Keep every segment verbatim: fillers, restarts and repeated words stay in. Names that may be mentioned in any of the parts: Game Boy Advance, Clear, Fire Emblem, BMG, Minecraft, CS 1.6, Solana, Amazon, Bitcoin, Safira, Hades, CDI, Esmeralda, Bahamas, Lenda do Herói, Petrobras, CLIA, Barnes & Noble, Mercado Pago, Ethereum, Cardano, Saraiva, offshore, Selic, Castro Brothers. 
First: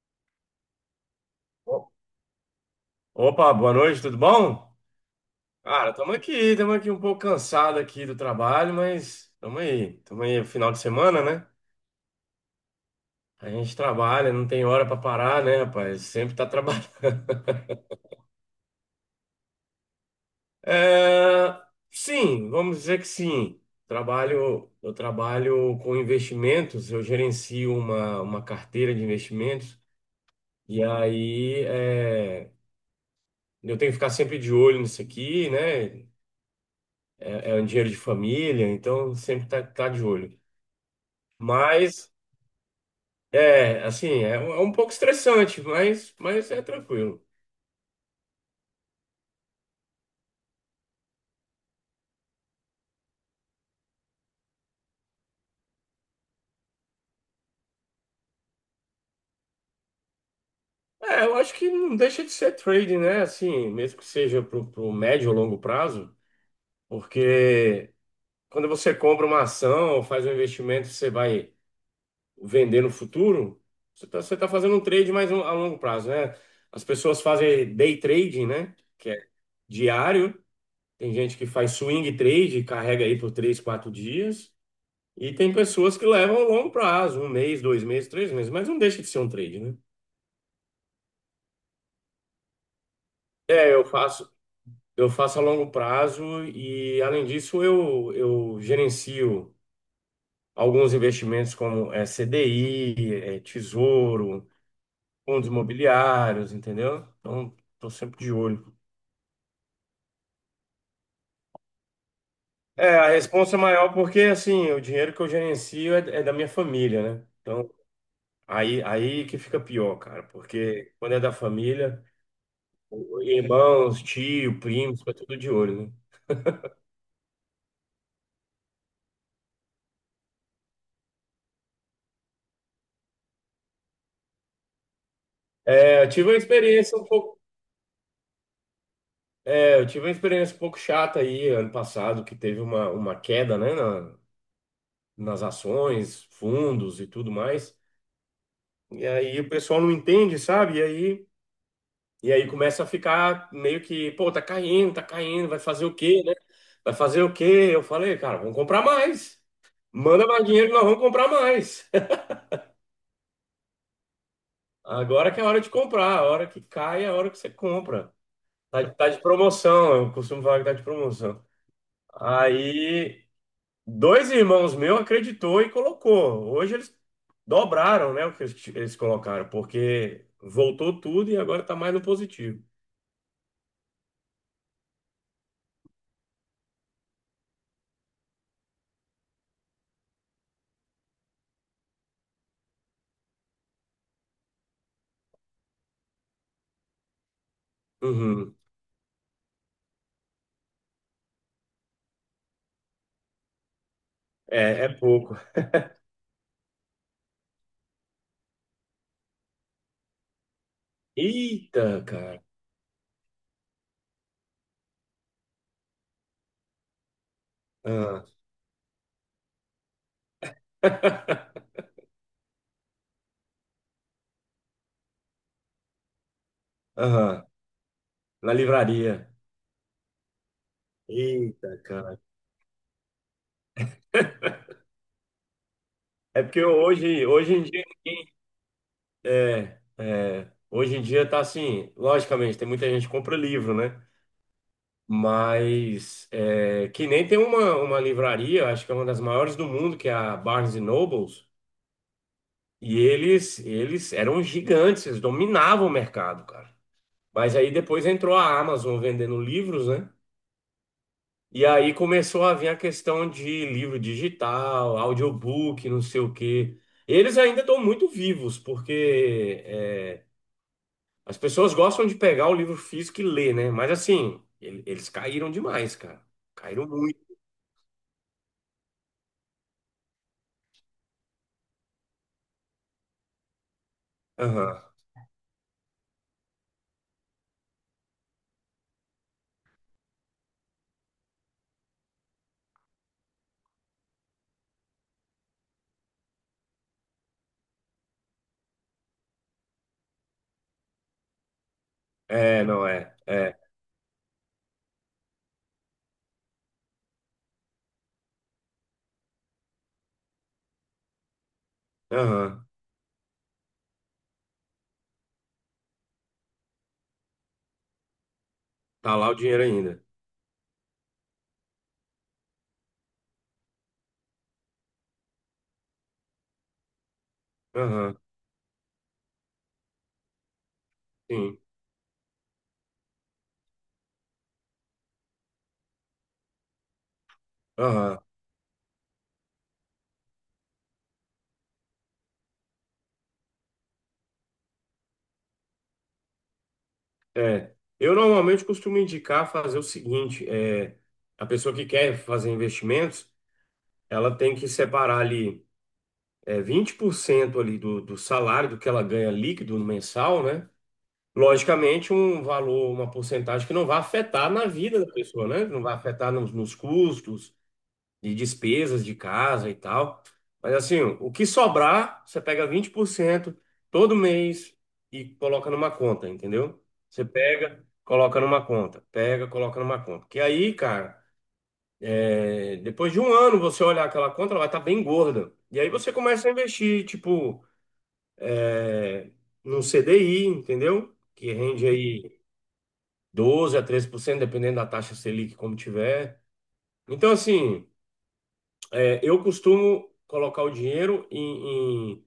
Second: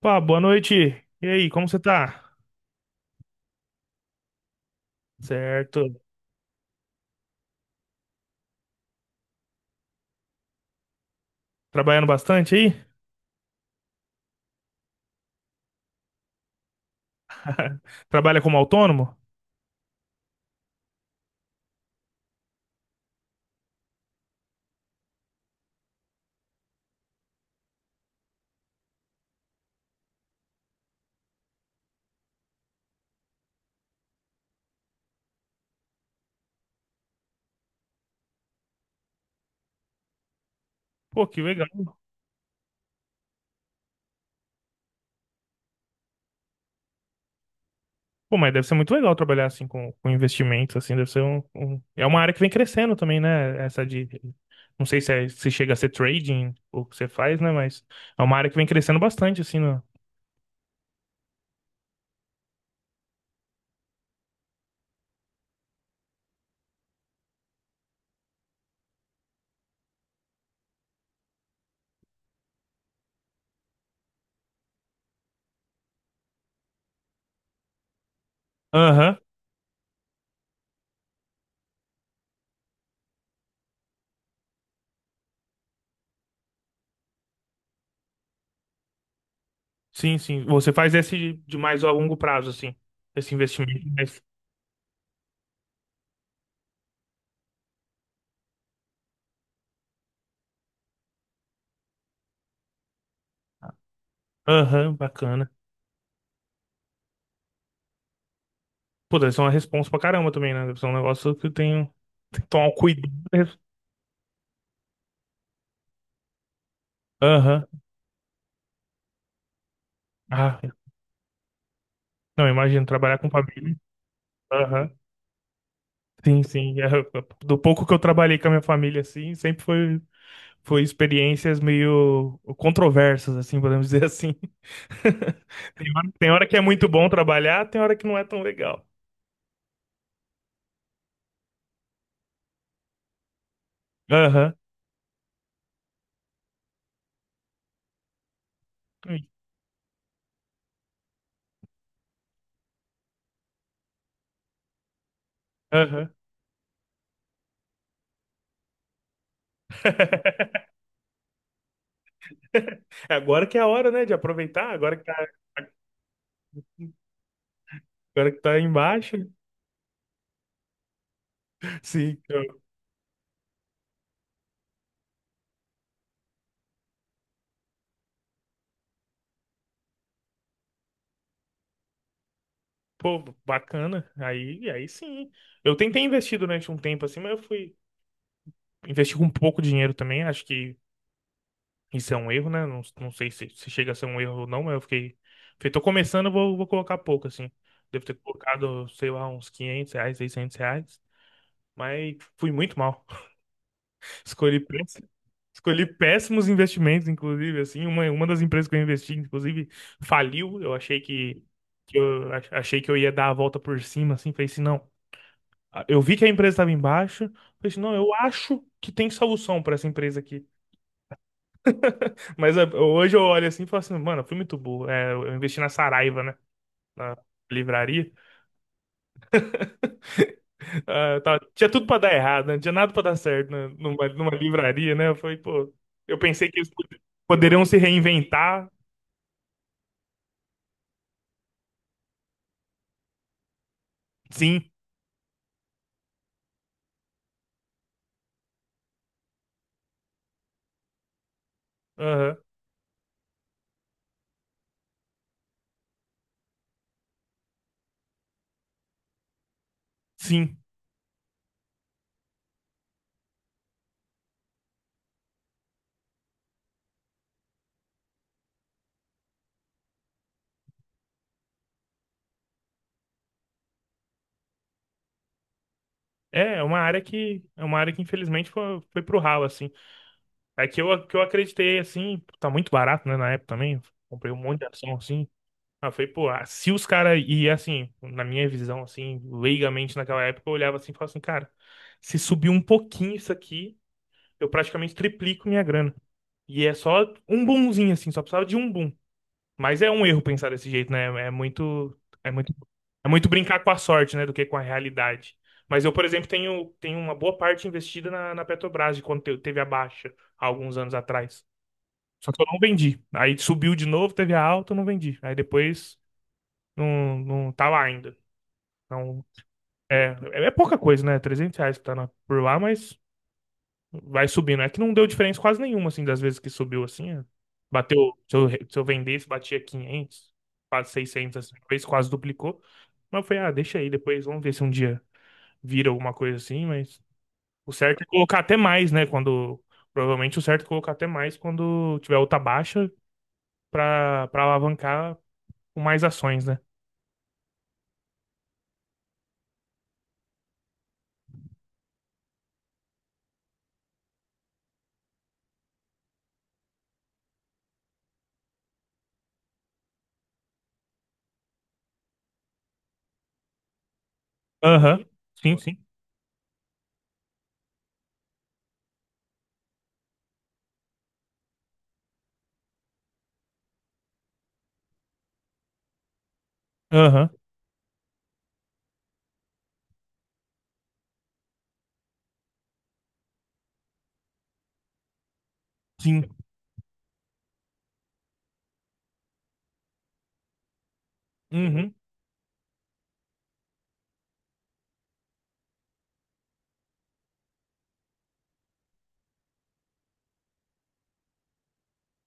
Pá, boa noite. E aí, como você O- tá? Opa, boa noite, tudo bom? Certo. Cara, estamos aqui, estamos aqui um pouco cansado aqui do trabalho, mas estamos aí, estamos aí, final de semana, né? Trabalhando bastante aí? A gente trabalha, não tem hora para parar, né, rapaz? Sempre tá trabalhando. Trabalha como autônomo? É, sim, vamos dizer que sim. Trabalho, eu trabalho com investimentos, eu gerencio uma, uma carteira de investimentos. E aí é, eu tenho que ficar sempre de olho nisso aqui, né? É um dinheiro de família, então sempre tá, tá de olho. Pô, que legal. Mas É, assim, é, um é um pouco estressante, mas, mas é tranquilo. Pô, mas deve ser muito legal trabalhar assim com, com investimentos, assim, deve ser um, um- é uma área que vem crescendo também, né? Essa de. Não sei se, é- se chega a ser trading, ou o que você faz, né? Mas é uma área que vem crescendo bastante, assim, no... É, eu acho que não deixa de ser trading, né? Assim, mesmo que seja pro, pro médio ou longo prazo, porque quando você compra uma ação ou faz um investimento, você vai vender no futuro, você tá, você tá fazendo um trade mais um- a longo prazo, né? As pessoas fazem day trading, né? Que Aham. é diário. Tem gente que faz swing trade, carrega aí por três, quatro dias. E tem pessoas que levam a longo prazo, um mês, dois meses, três meses, mas não deixa de ser um trade, né? Sim, sim. Você faz esse de mais a longo prazo, assim. Esse É, eu investimento. mais- faço, eu faço a longo prazo e, além disso, eu, eu gerencio alguns investimentos como é, C D I, é, tesouro, Aham, fundos bacana. imobiliários, entendeu? Então, estou sempre de olho. Pô, deve ser uma responsa pra caramba também, né? Deve ser um negócio que eu tenho, tem que tomar um É, a cuidado. responsa é maior porque, assim, o dinheiro que eu gerencio é, é da minha família, né? Aham. Então, aí, aí que fica pior, cara, Ah, porque quando é da família. não, imagino trabalhar com família. Irmãos, tio, Aham. primos, foi tudo de olho, né? Sim, sim. É, do pouco que eu trabalhei com a minha família, assim, sempre foi, foi experiências meio controversas, assim, podemos dizer assim. Tem É, eu hora, tive tem uma hora que é muito experiência um bom pouco, trabalhar, tem hora que não é tão legal. é, eu tive uma experiência um pouco chata aí ano passado, que teve uma, uma queda, né, na- Aham. nas ações, fundos e tudo mais. E aí o pessoal não entende, sabe? E aí, e aí começa a ficar meio que, pô, tá caindo, tá caindo, vai fazer o Aham. quê, né? Vai fazer o quê? Eu falei, cara, vamos comprar mais. Manda mais dinheiro, que nós vamos comprar mais. Agora que é a hora, né, de aproveitar, agora que tá, Agora que é a hora de comprar, a hora que cai é a hora que você compra. agora que tá Tá, tá embaixo. de promoção, eu costumo falar que tá de promoção. Sim. Então, Aí, dois irmãos meus acreditou e colocou. Hoje eles dobraram, né, o que eles eles colocaram, porque voltou tudo e agora tá mais no positivo. pô, bacana. Aí, aí sim. Eu tentei investir durante um tempo assim, mas eu fui investir com pouco dinheiro também. Acho que isso é um erro, né? Não, não sei se, se chega a ser um erro ou não, mas eu fiquei. Falei, tô começando, vou, vou colocar pouco, assim. Devo ter Uhum. colocado, sei lá, uns quinhentos reais, seiscentos reais. Mas fui muito mal. Escolhi É, é péss- pouco. Escolhi péssimos investimentos, inclusive, assim, uma, uma das empresas que eu investi, inclusive, faliu. Eu achei que, que Eita, eu cara. ach- achei que eu ia dar a volta por cima, assim, falei assim, não, eu vi que a empresa estava em baixa. Falei assim, não, eu Ah. acho que tem solução para essa empresa aqui. Mas é, hoje eu olho assim e falo assim, mano, eu fui muito burro. É, eu investi na Saraiva, né? Na Aham. livraria. Na livraria. Ah, tava- tinha Eita, tudo para dar cara. errado, né? Não tinha nada para dar certo, né? Numa, numa livraria, né? Eu falei, pô, eu É pensei que porque eles pod- hoje, hoje em poderiam se dia ninguém- reinventar. é, é, hoje em dia tá assim, logicamente, tem muita gente que compra livro, né? Sim, Mas é, que nem tem uma, uma livraria, acho que é uma das maiores do mundo, que é a Barnes Nobles, aham, e eles eles eram gigantes, eles dominavam o mercado, cara. Mas aí depois entrou a Amazon vendendo livros, né? sim. E aí começou a vir a questão de livro digital, audiobook, não sei o quê. Eles ainda estão muito vivos, porque é, as pessoas gostam de pegar o livro físico e ler, né? Mas assim, ele- eles caíram demais, cara. É, é uma Caíram área muito. que, é uma área que infelizmente foi, foi pro ralo, assim. É que eu, que eu acreditei, assim, tá muito barato, né, na época também. Comprei um monte de Aham. ação, assim. Aí eu falei, pô, ah, se os caras, e assim, na minha visão, assim, leigamente naquela época, eu olhava assim e falava assim, cara, se subir um pouquinho isso aqui, eu praticamente triplico minha grana. E é só um boomzinho, assim, só precisava de um boom. Mas é um erro pensar desse jeito, né? É muito, é muito, É, não é é. muito É. brincar com a sorte, né, do que com a realidade. Mas eu, por exemplo, tenho, tenho uma boa parte investida na, na Petrobras, de quando te- teve a baixa, há alguns anos atrás. Só que eu não Aham. vendi. Aí subiu de novo, teve a alta, eu não vendi. Aí depois. Não, não tá lá ainda. Tá Então, lá o dinheiro ainda. é, é pouca coisa, né? Trezentos reais que tá na- por lá, mas vai subindo. É que não deu diferença quase nenhuma, assim, das vezes que subiu, assim. É. Bateu, Aham. se eu, se eu vendesse, batia quinhentos, quase seiscentos, assim, Sim. uma vez quase duplicou. Mas eu falei, ah, deixa aí, depois vamos ver se um dia vira alguma coisa assim, mas o certo é Aham. colocar até mais, né? Quando, provavelmente o certo é colocar até mais quando tiver outra baixa pra, pra alavancar com mais ações, né? É. Eu normalmente costumo indicar fazer o seguinte: é, a pessoa que quer fazer investimentos, ela tem que separar ali é, vinte por cento ali do, do salário, do que ela ganha líquido no mensal, né? Logicamente, um valor, uma porcentagem que não vai afetar na vida Aham, da pessoa, sim, né? sim. Não vai afetar nos, nos custos, de despesas de casa e tal. Mas assim, o que sobrar, você pega vinte por cento todo mês e coloca numa conta, entendeu? Você Aham, pega, coloca numa conta, pega, coloca numa conta. Que aí, cara, é, depois de um ano você olhar aquela conta, ela vai estar bem gorda. E aí você sim. começa a investir, tipo, é, num C D I, entendeu? Que rende Uhum. aí doze a treze por cento, dependendo da taxa Selic, como tiver. Então, assim, é, eu costumo colocar o dinheiro em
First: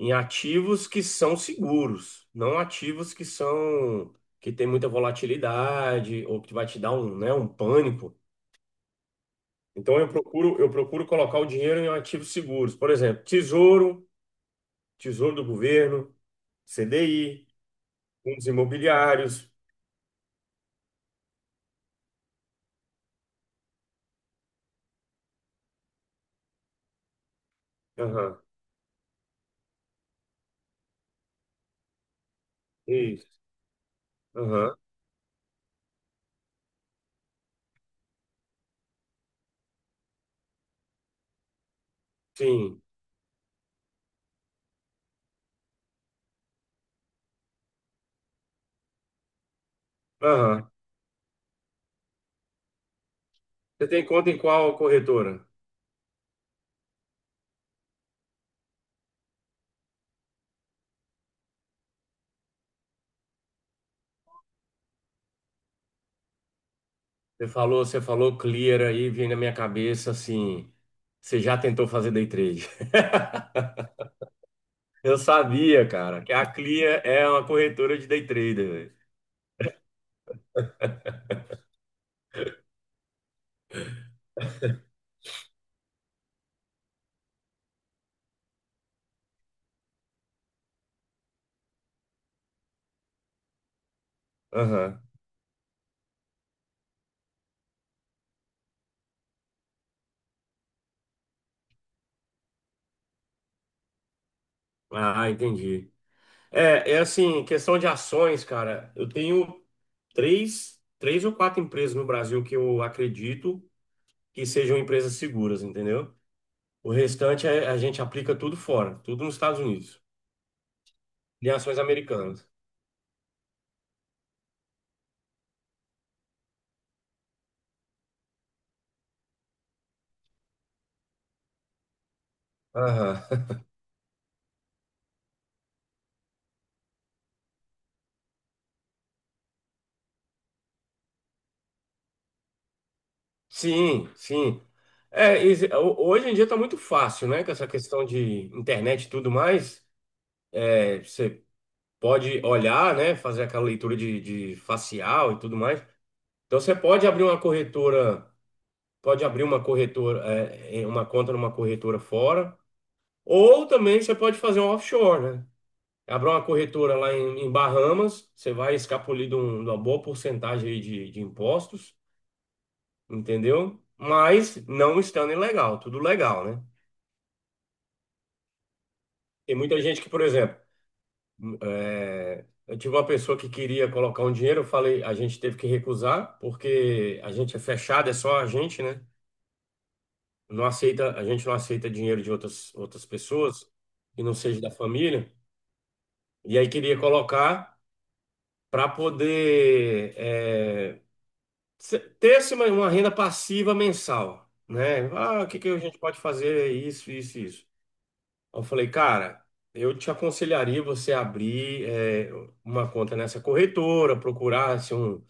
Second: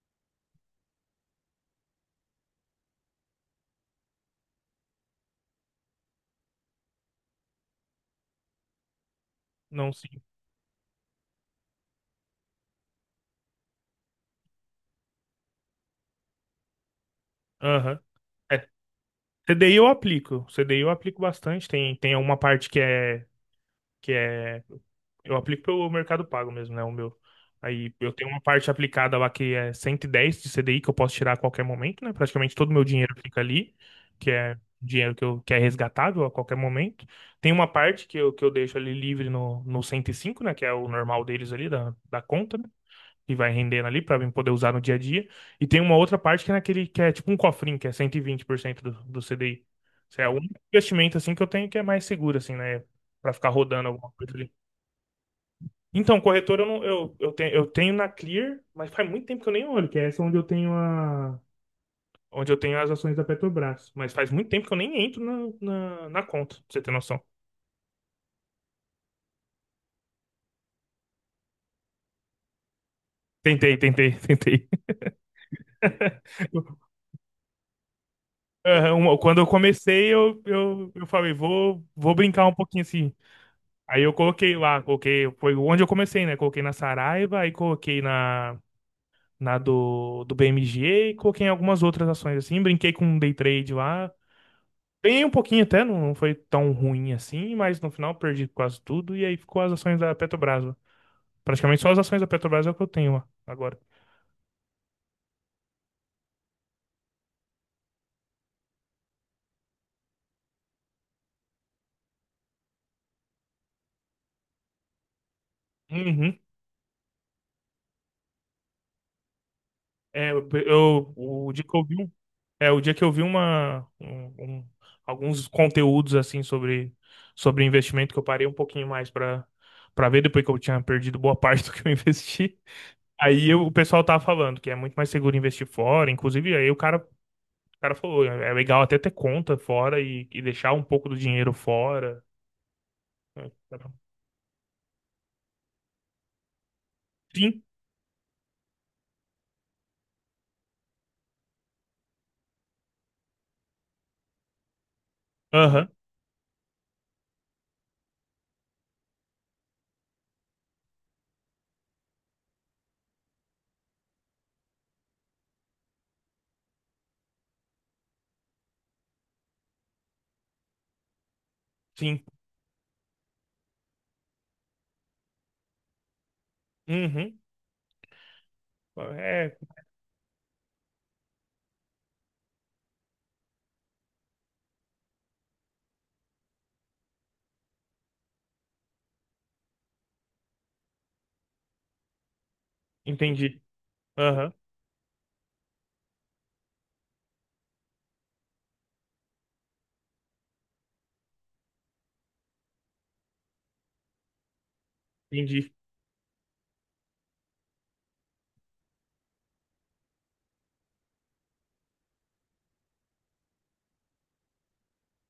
em ativos que são seguros, não ativos que são que tem muita volatilidade ou que vai te dar um, né, um pânico. Não, Então eu sim. procuro eu procuro colocar o dinheiro em ativos seguros, por exemplo, tesouro, tesouro do governo, C D I, Aham. fundos É, imobiliários. C D I eu aplico. C D I eu aplico bastante. Tem, tem uma parte que é, que é. Eu aplico pelo Mercado Pago mesmo, né? O meu. Aí eu tenho uma Aham, parte aplicada lá que é cento e dez de C D I que eu posso tirar a qualquer momento, né? Praticamente todo o meu dinheiro isso. fica ali, que é Aham, dinheiro que, eu, que é resgatável a qualquer momento. Tem uma parte que eu, que eu deixo ali livre no, no cento e cinco, né? Que é o normal deles ali, da, da conta, né, sim. e vai rendendo ali para poder usar no dia a dia. E tem uma outra parte que é naquele que é tipo um cofrinho, que é cento e vinte por cento do, do C D I. Isso é o único Aham. investimento assim que eu tenho que é mais seguro assim, né, para ficar rodando Você tem alguma conta coisa em ali. qual corretora? Então, corretor eu não eu, eu tenho eu tenho na Clear, mas faz muito tempo que eu nem olho, que é essa onde eu tenho a onde eu tenho as ações da Petrobras, mas faz muito tempo que eu nem entro na, na, na conta, pra você ter noção. Você falou, você falou Clear aí, vem na minha cabeça assim, você já tentou fazer day trade? Tentei, tentei, tentei. Eu sabia, cara, que a Clia é uma corretora de day trader, Aham. velho. uma- Quando eu comecei, eu, eu, eu falei, vou, vou brincar um pouquinho assim. Aí eu coloquei lá, coloquei, foi onde eu comecei, né? Coloquei na Saraiva, aí coloquei na, na do, do B M G e coloquei em algumas outras ações assim. Brinquei com um day trade lá. Aham. Ganhei um pouquinho até, não, não foi tão ruim assim, mas no final perdi quase tudo e aí ficou as ações da Petrobras lá. Praticamente só as ações da Petrobras é o que eu tenho lá agora. Ah, entendi. É, é assim, questão de ações, cara. Eu tenho três, três ou quatro empresas no Brasil que eu acredito que sejam empresas seguras, entendeu? Uhum. O restante é- a gente aplica tudo fora, tudo nos Estados Unidos, É, eu, eu- em o dia que ações eu vi. um americanas. É, o dia que eu vi uma, um- um- alguns conteúdos assim sobre, sobre investimento que eu parei um pouquinho mais para para ver depois que eu tinha perdido boa parte do que eu investi. Aham. Aí eu- o pessoal tava falando que é muito mais seguro investir fora, inclusive aí o cara, o cara falou, é é legal até ter conta fora e, e deixar um pouco do dinheiro fora. Sim, sim. É, e se- ho- hoje em dia tá muito fácil, né? Com Sim, essa questão de internet e tudo mais. Pode olhar, né, fazer aquela leitura de, de facial e tudo mais. aham, Então você pode abrir uma corretora, pode abrir uma corretora, é, em uma conta numa corretora fora, ou também você pode fazer um offshore, né? Abrir uma corretora lá em, em Bahamas, você vai escapulir de, um- de uma boa porcentagem aí de, de impostos, sim, entendeu? Mas não estando ilegal, tudo legal, né? uhum, é, Tem muita gente que, por exemplo, é, eu tive uma pessoa que queria colocar um dinheiro, eu falei, a gente teve que recusar, porque a gente é fechado, é só a gente, né? Não aceita, a gente não aceita dinheiro de outras, outras entendi, pessoas, que não aham, seja da família. E aí queria colocar para poder é, se- ter assim, uma uma renda passiva mensal, né? Ah, o que que entendi, a gente pode fazer? Isso, isso, isso. Eu falei, cara, eu te aconselharia você abrir é, uma conta nessa corretora, procurar assim, um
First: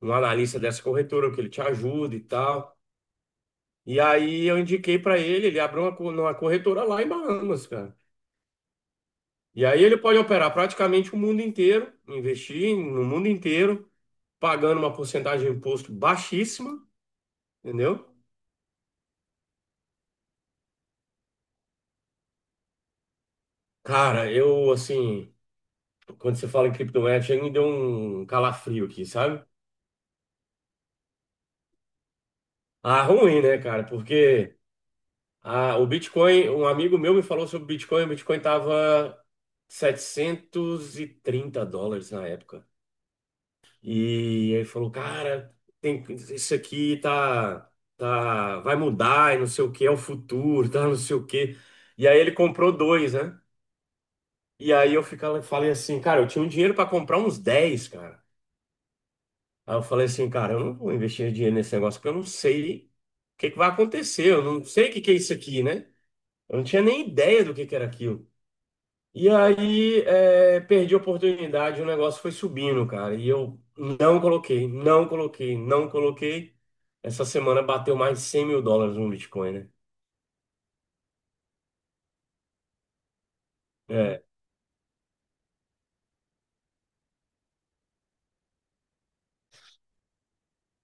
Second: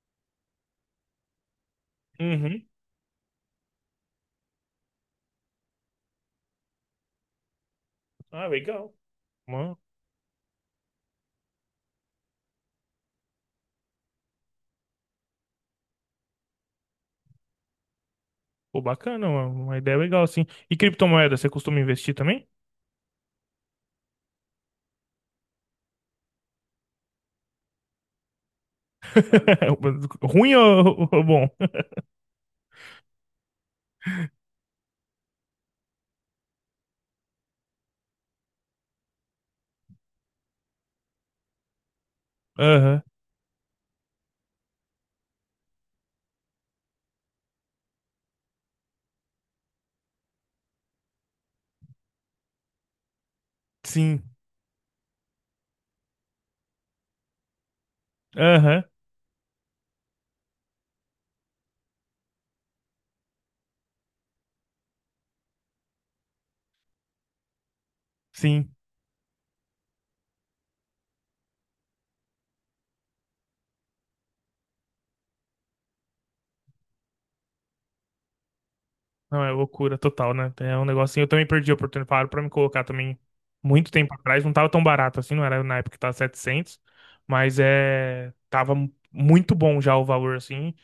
um analista dessa corretora, que ele te ajuda e uhum, tal. E aí eu indiquei para ele, ele abriu uma, co- uma corretora lá em Bahamas, cara. ah, legal. E aí ele pode operar praticamente o mundo inteiro, investir no mundo inteiro, pagando uma porcentagem de imposto baixíssima, entendeu? Pô, bacana, uma, uma ideia legal, assim. E criptomoeda, você costuma investir também? Cara, eu assim, quando você fala em criptomoeda, chega e me deu um calafrio aqui, sabe? Ruim ou, ou bom? Ah, ruim, né, cara? Porque ah, o Bitcoin, um amigo meu me falou sobre o Bitcoin. O Bitcoin tava setecentos e trinta dólares na época. Aham, E ele falou, cara, tem, isso aqui tá, tá, vai mudar e não sei o que, é o futuro, tá, não sei o que. E aí ele comprou dois, né? sim. E aí eu ficava, falei assim, cara, eu tinha um dinheiro para comprar uns dez cara. Aham, Aí eu falei assim, cara, eu não vou investir dinheiro nesse negócio porque eu não sei o que que vai acontecer, eu não sei o que que é isso aqui, né? Eu não tinha nem ideia do que que era aquilo. sim. E aí, é, perdi a oportunidade, o negócio foi subindo, cara. E eu não coloquei, não coloquei, não coloquei. Essa semana bateu mais de cem mil dólares no Não, é Bitcoin, né? loucura total, né? É um negócio assim. Eu também perdi a oportunidade para me colocar também muito tempo É, atrás. Não tava tão barato assim, não era na época que tava setecentos, mas é. Tava mu- muito bom já o valor, assim.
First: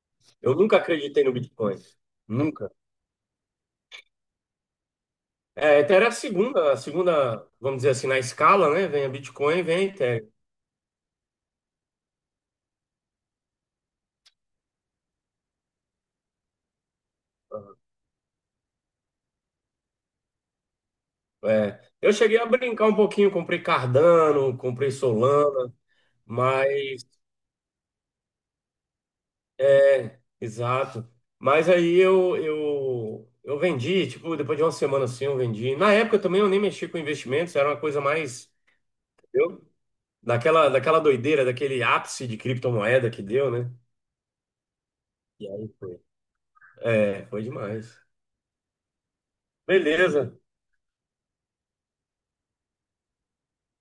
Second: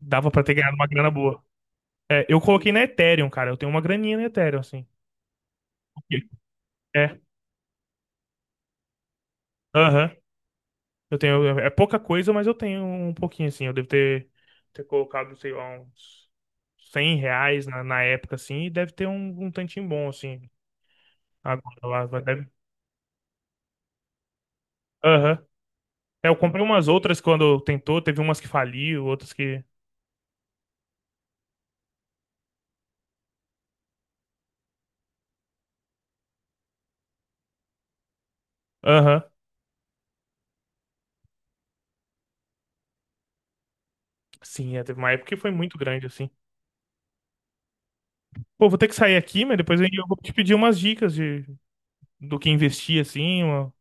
Dava para ter eu ganhado nunca uma grana acreditei no boa. Bitcoin. É, eu coloquei Nunca. na Ethereum, cara. Eu tenho uma graninha na Ethereum, assim. É, Ethereum é a Ok. segunda, a É. segunda, vamos dizer assim, na escala, né? Vem a Bitcoin, vem a Aham. Ethereum. Eu tenho, é é pouca coisa, mas eu tenho um pouquinho, assim. Eu devo ter, ter colocado, sei lá, uns cem reais na, na época, assim, e deve ter um, um tantinho bom, assim, É, agora lá. eu vai- cheguei Deve... a brincar um pouquinho, comprei Cardano, comprei Aham. Solana, É, eu comprei mas umas outras quando tentou, teve umas que faliu, outras que... é, exato. Mas aí eu, eu, eu vendi, tipo, depois de uma semana assim, eu vendi. Na época também eu nem mexi com investimentos, era uma coisa mais, Aham. entendeu? Daquela, daquela doideira, daquele ápice de criptomoeda que deu, né? Sim, é, teve uma época que E foi aí muito foi. grande, assim. É, foi demais. Pô, vou ter que sair aqui, mas depois eu vou te Beleza. pedir umas dicas de, do que investir, assim, uma-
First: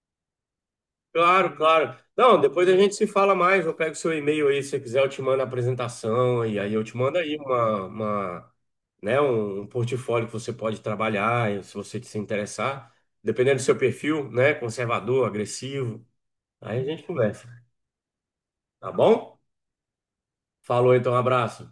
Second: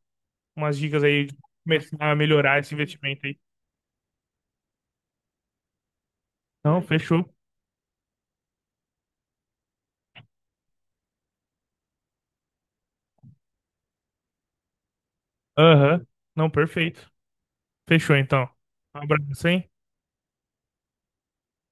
umas dicas aí de Claro, começar claro. a Não, melhorar depois esse a gente se investimento fala aí. mais. Eu pego seu e-mail aí, se você quiser, eu te mando a apresentação e aí Não, eu te mando fechou. aí uma, uma, né, um, um portfólio que você pode trabalhar, e se você se interessar, dependendo do seu perfil, né, conservador, Aham. agressivo. Não, Aí a gente perfeito. conversa, Fechou então. tá Um bom? abraço, hein? Falou então, um abraço.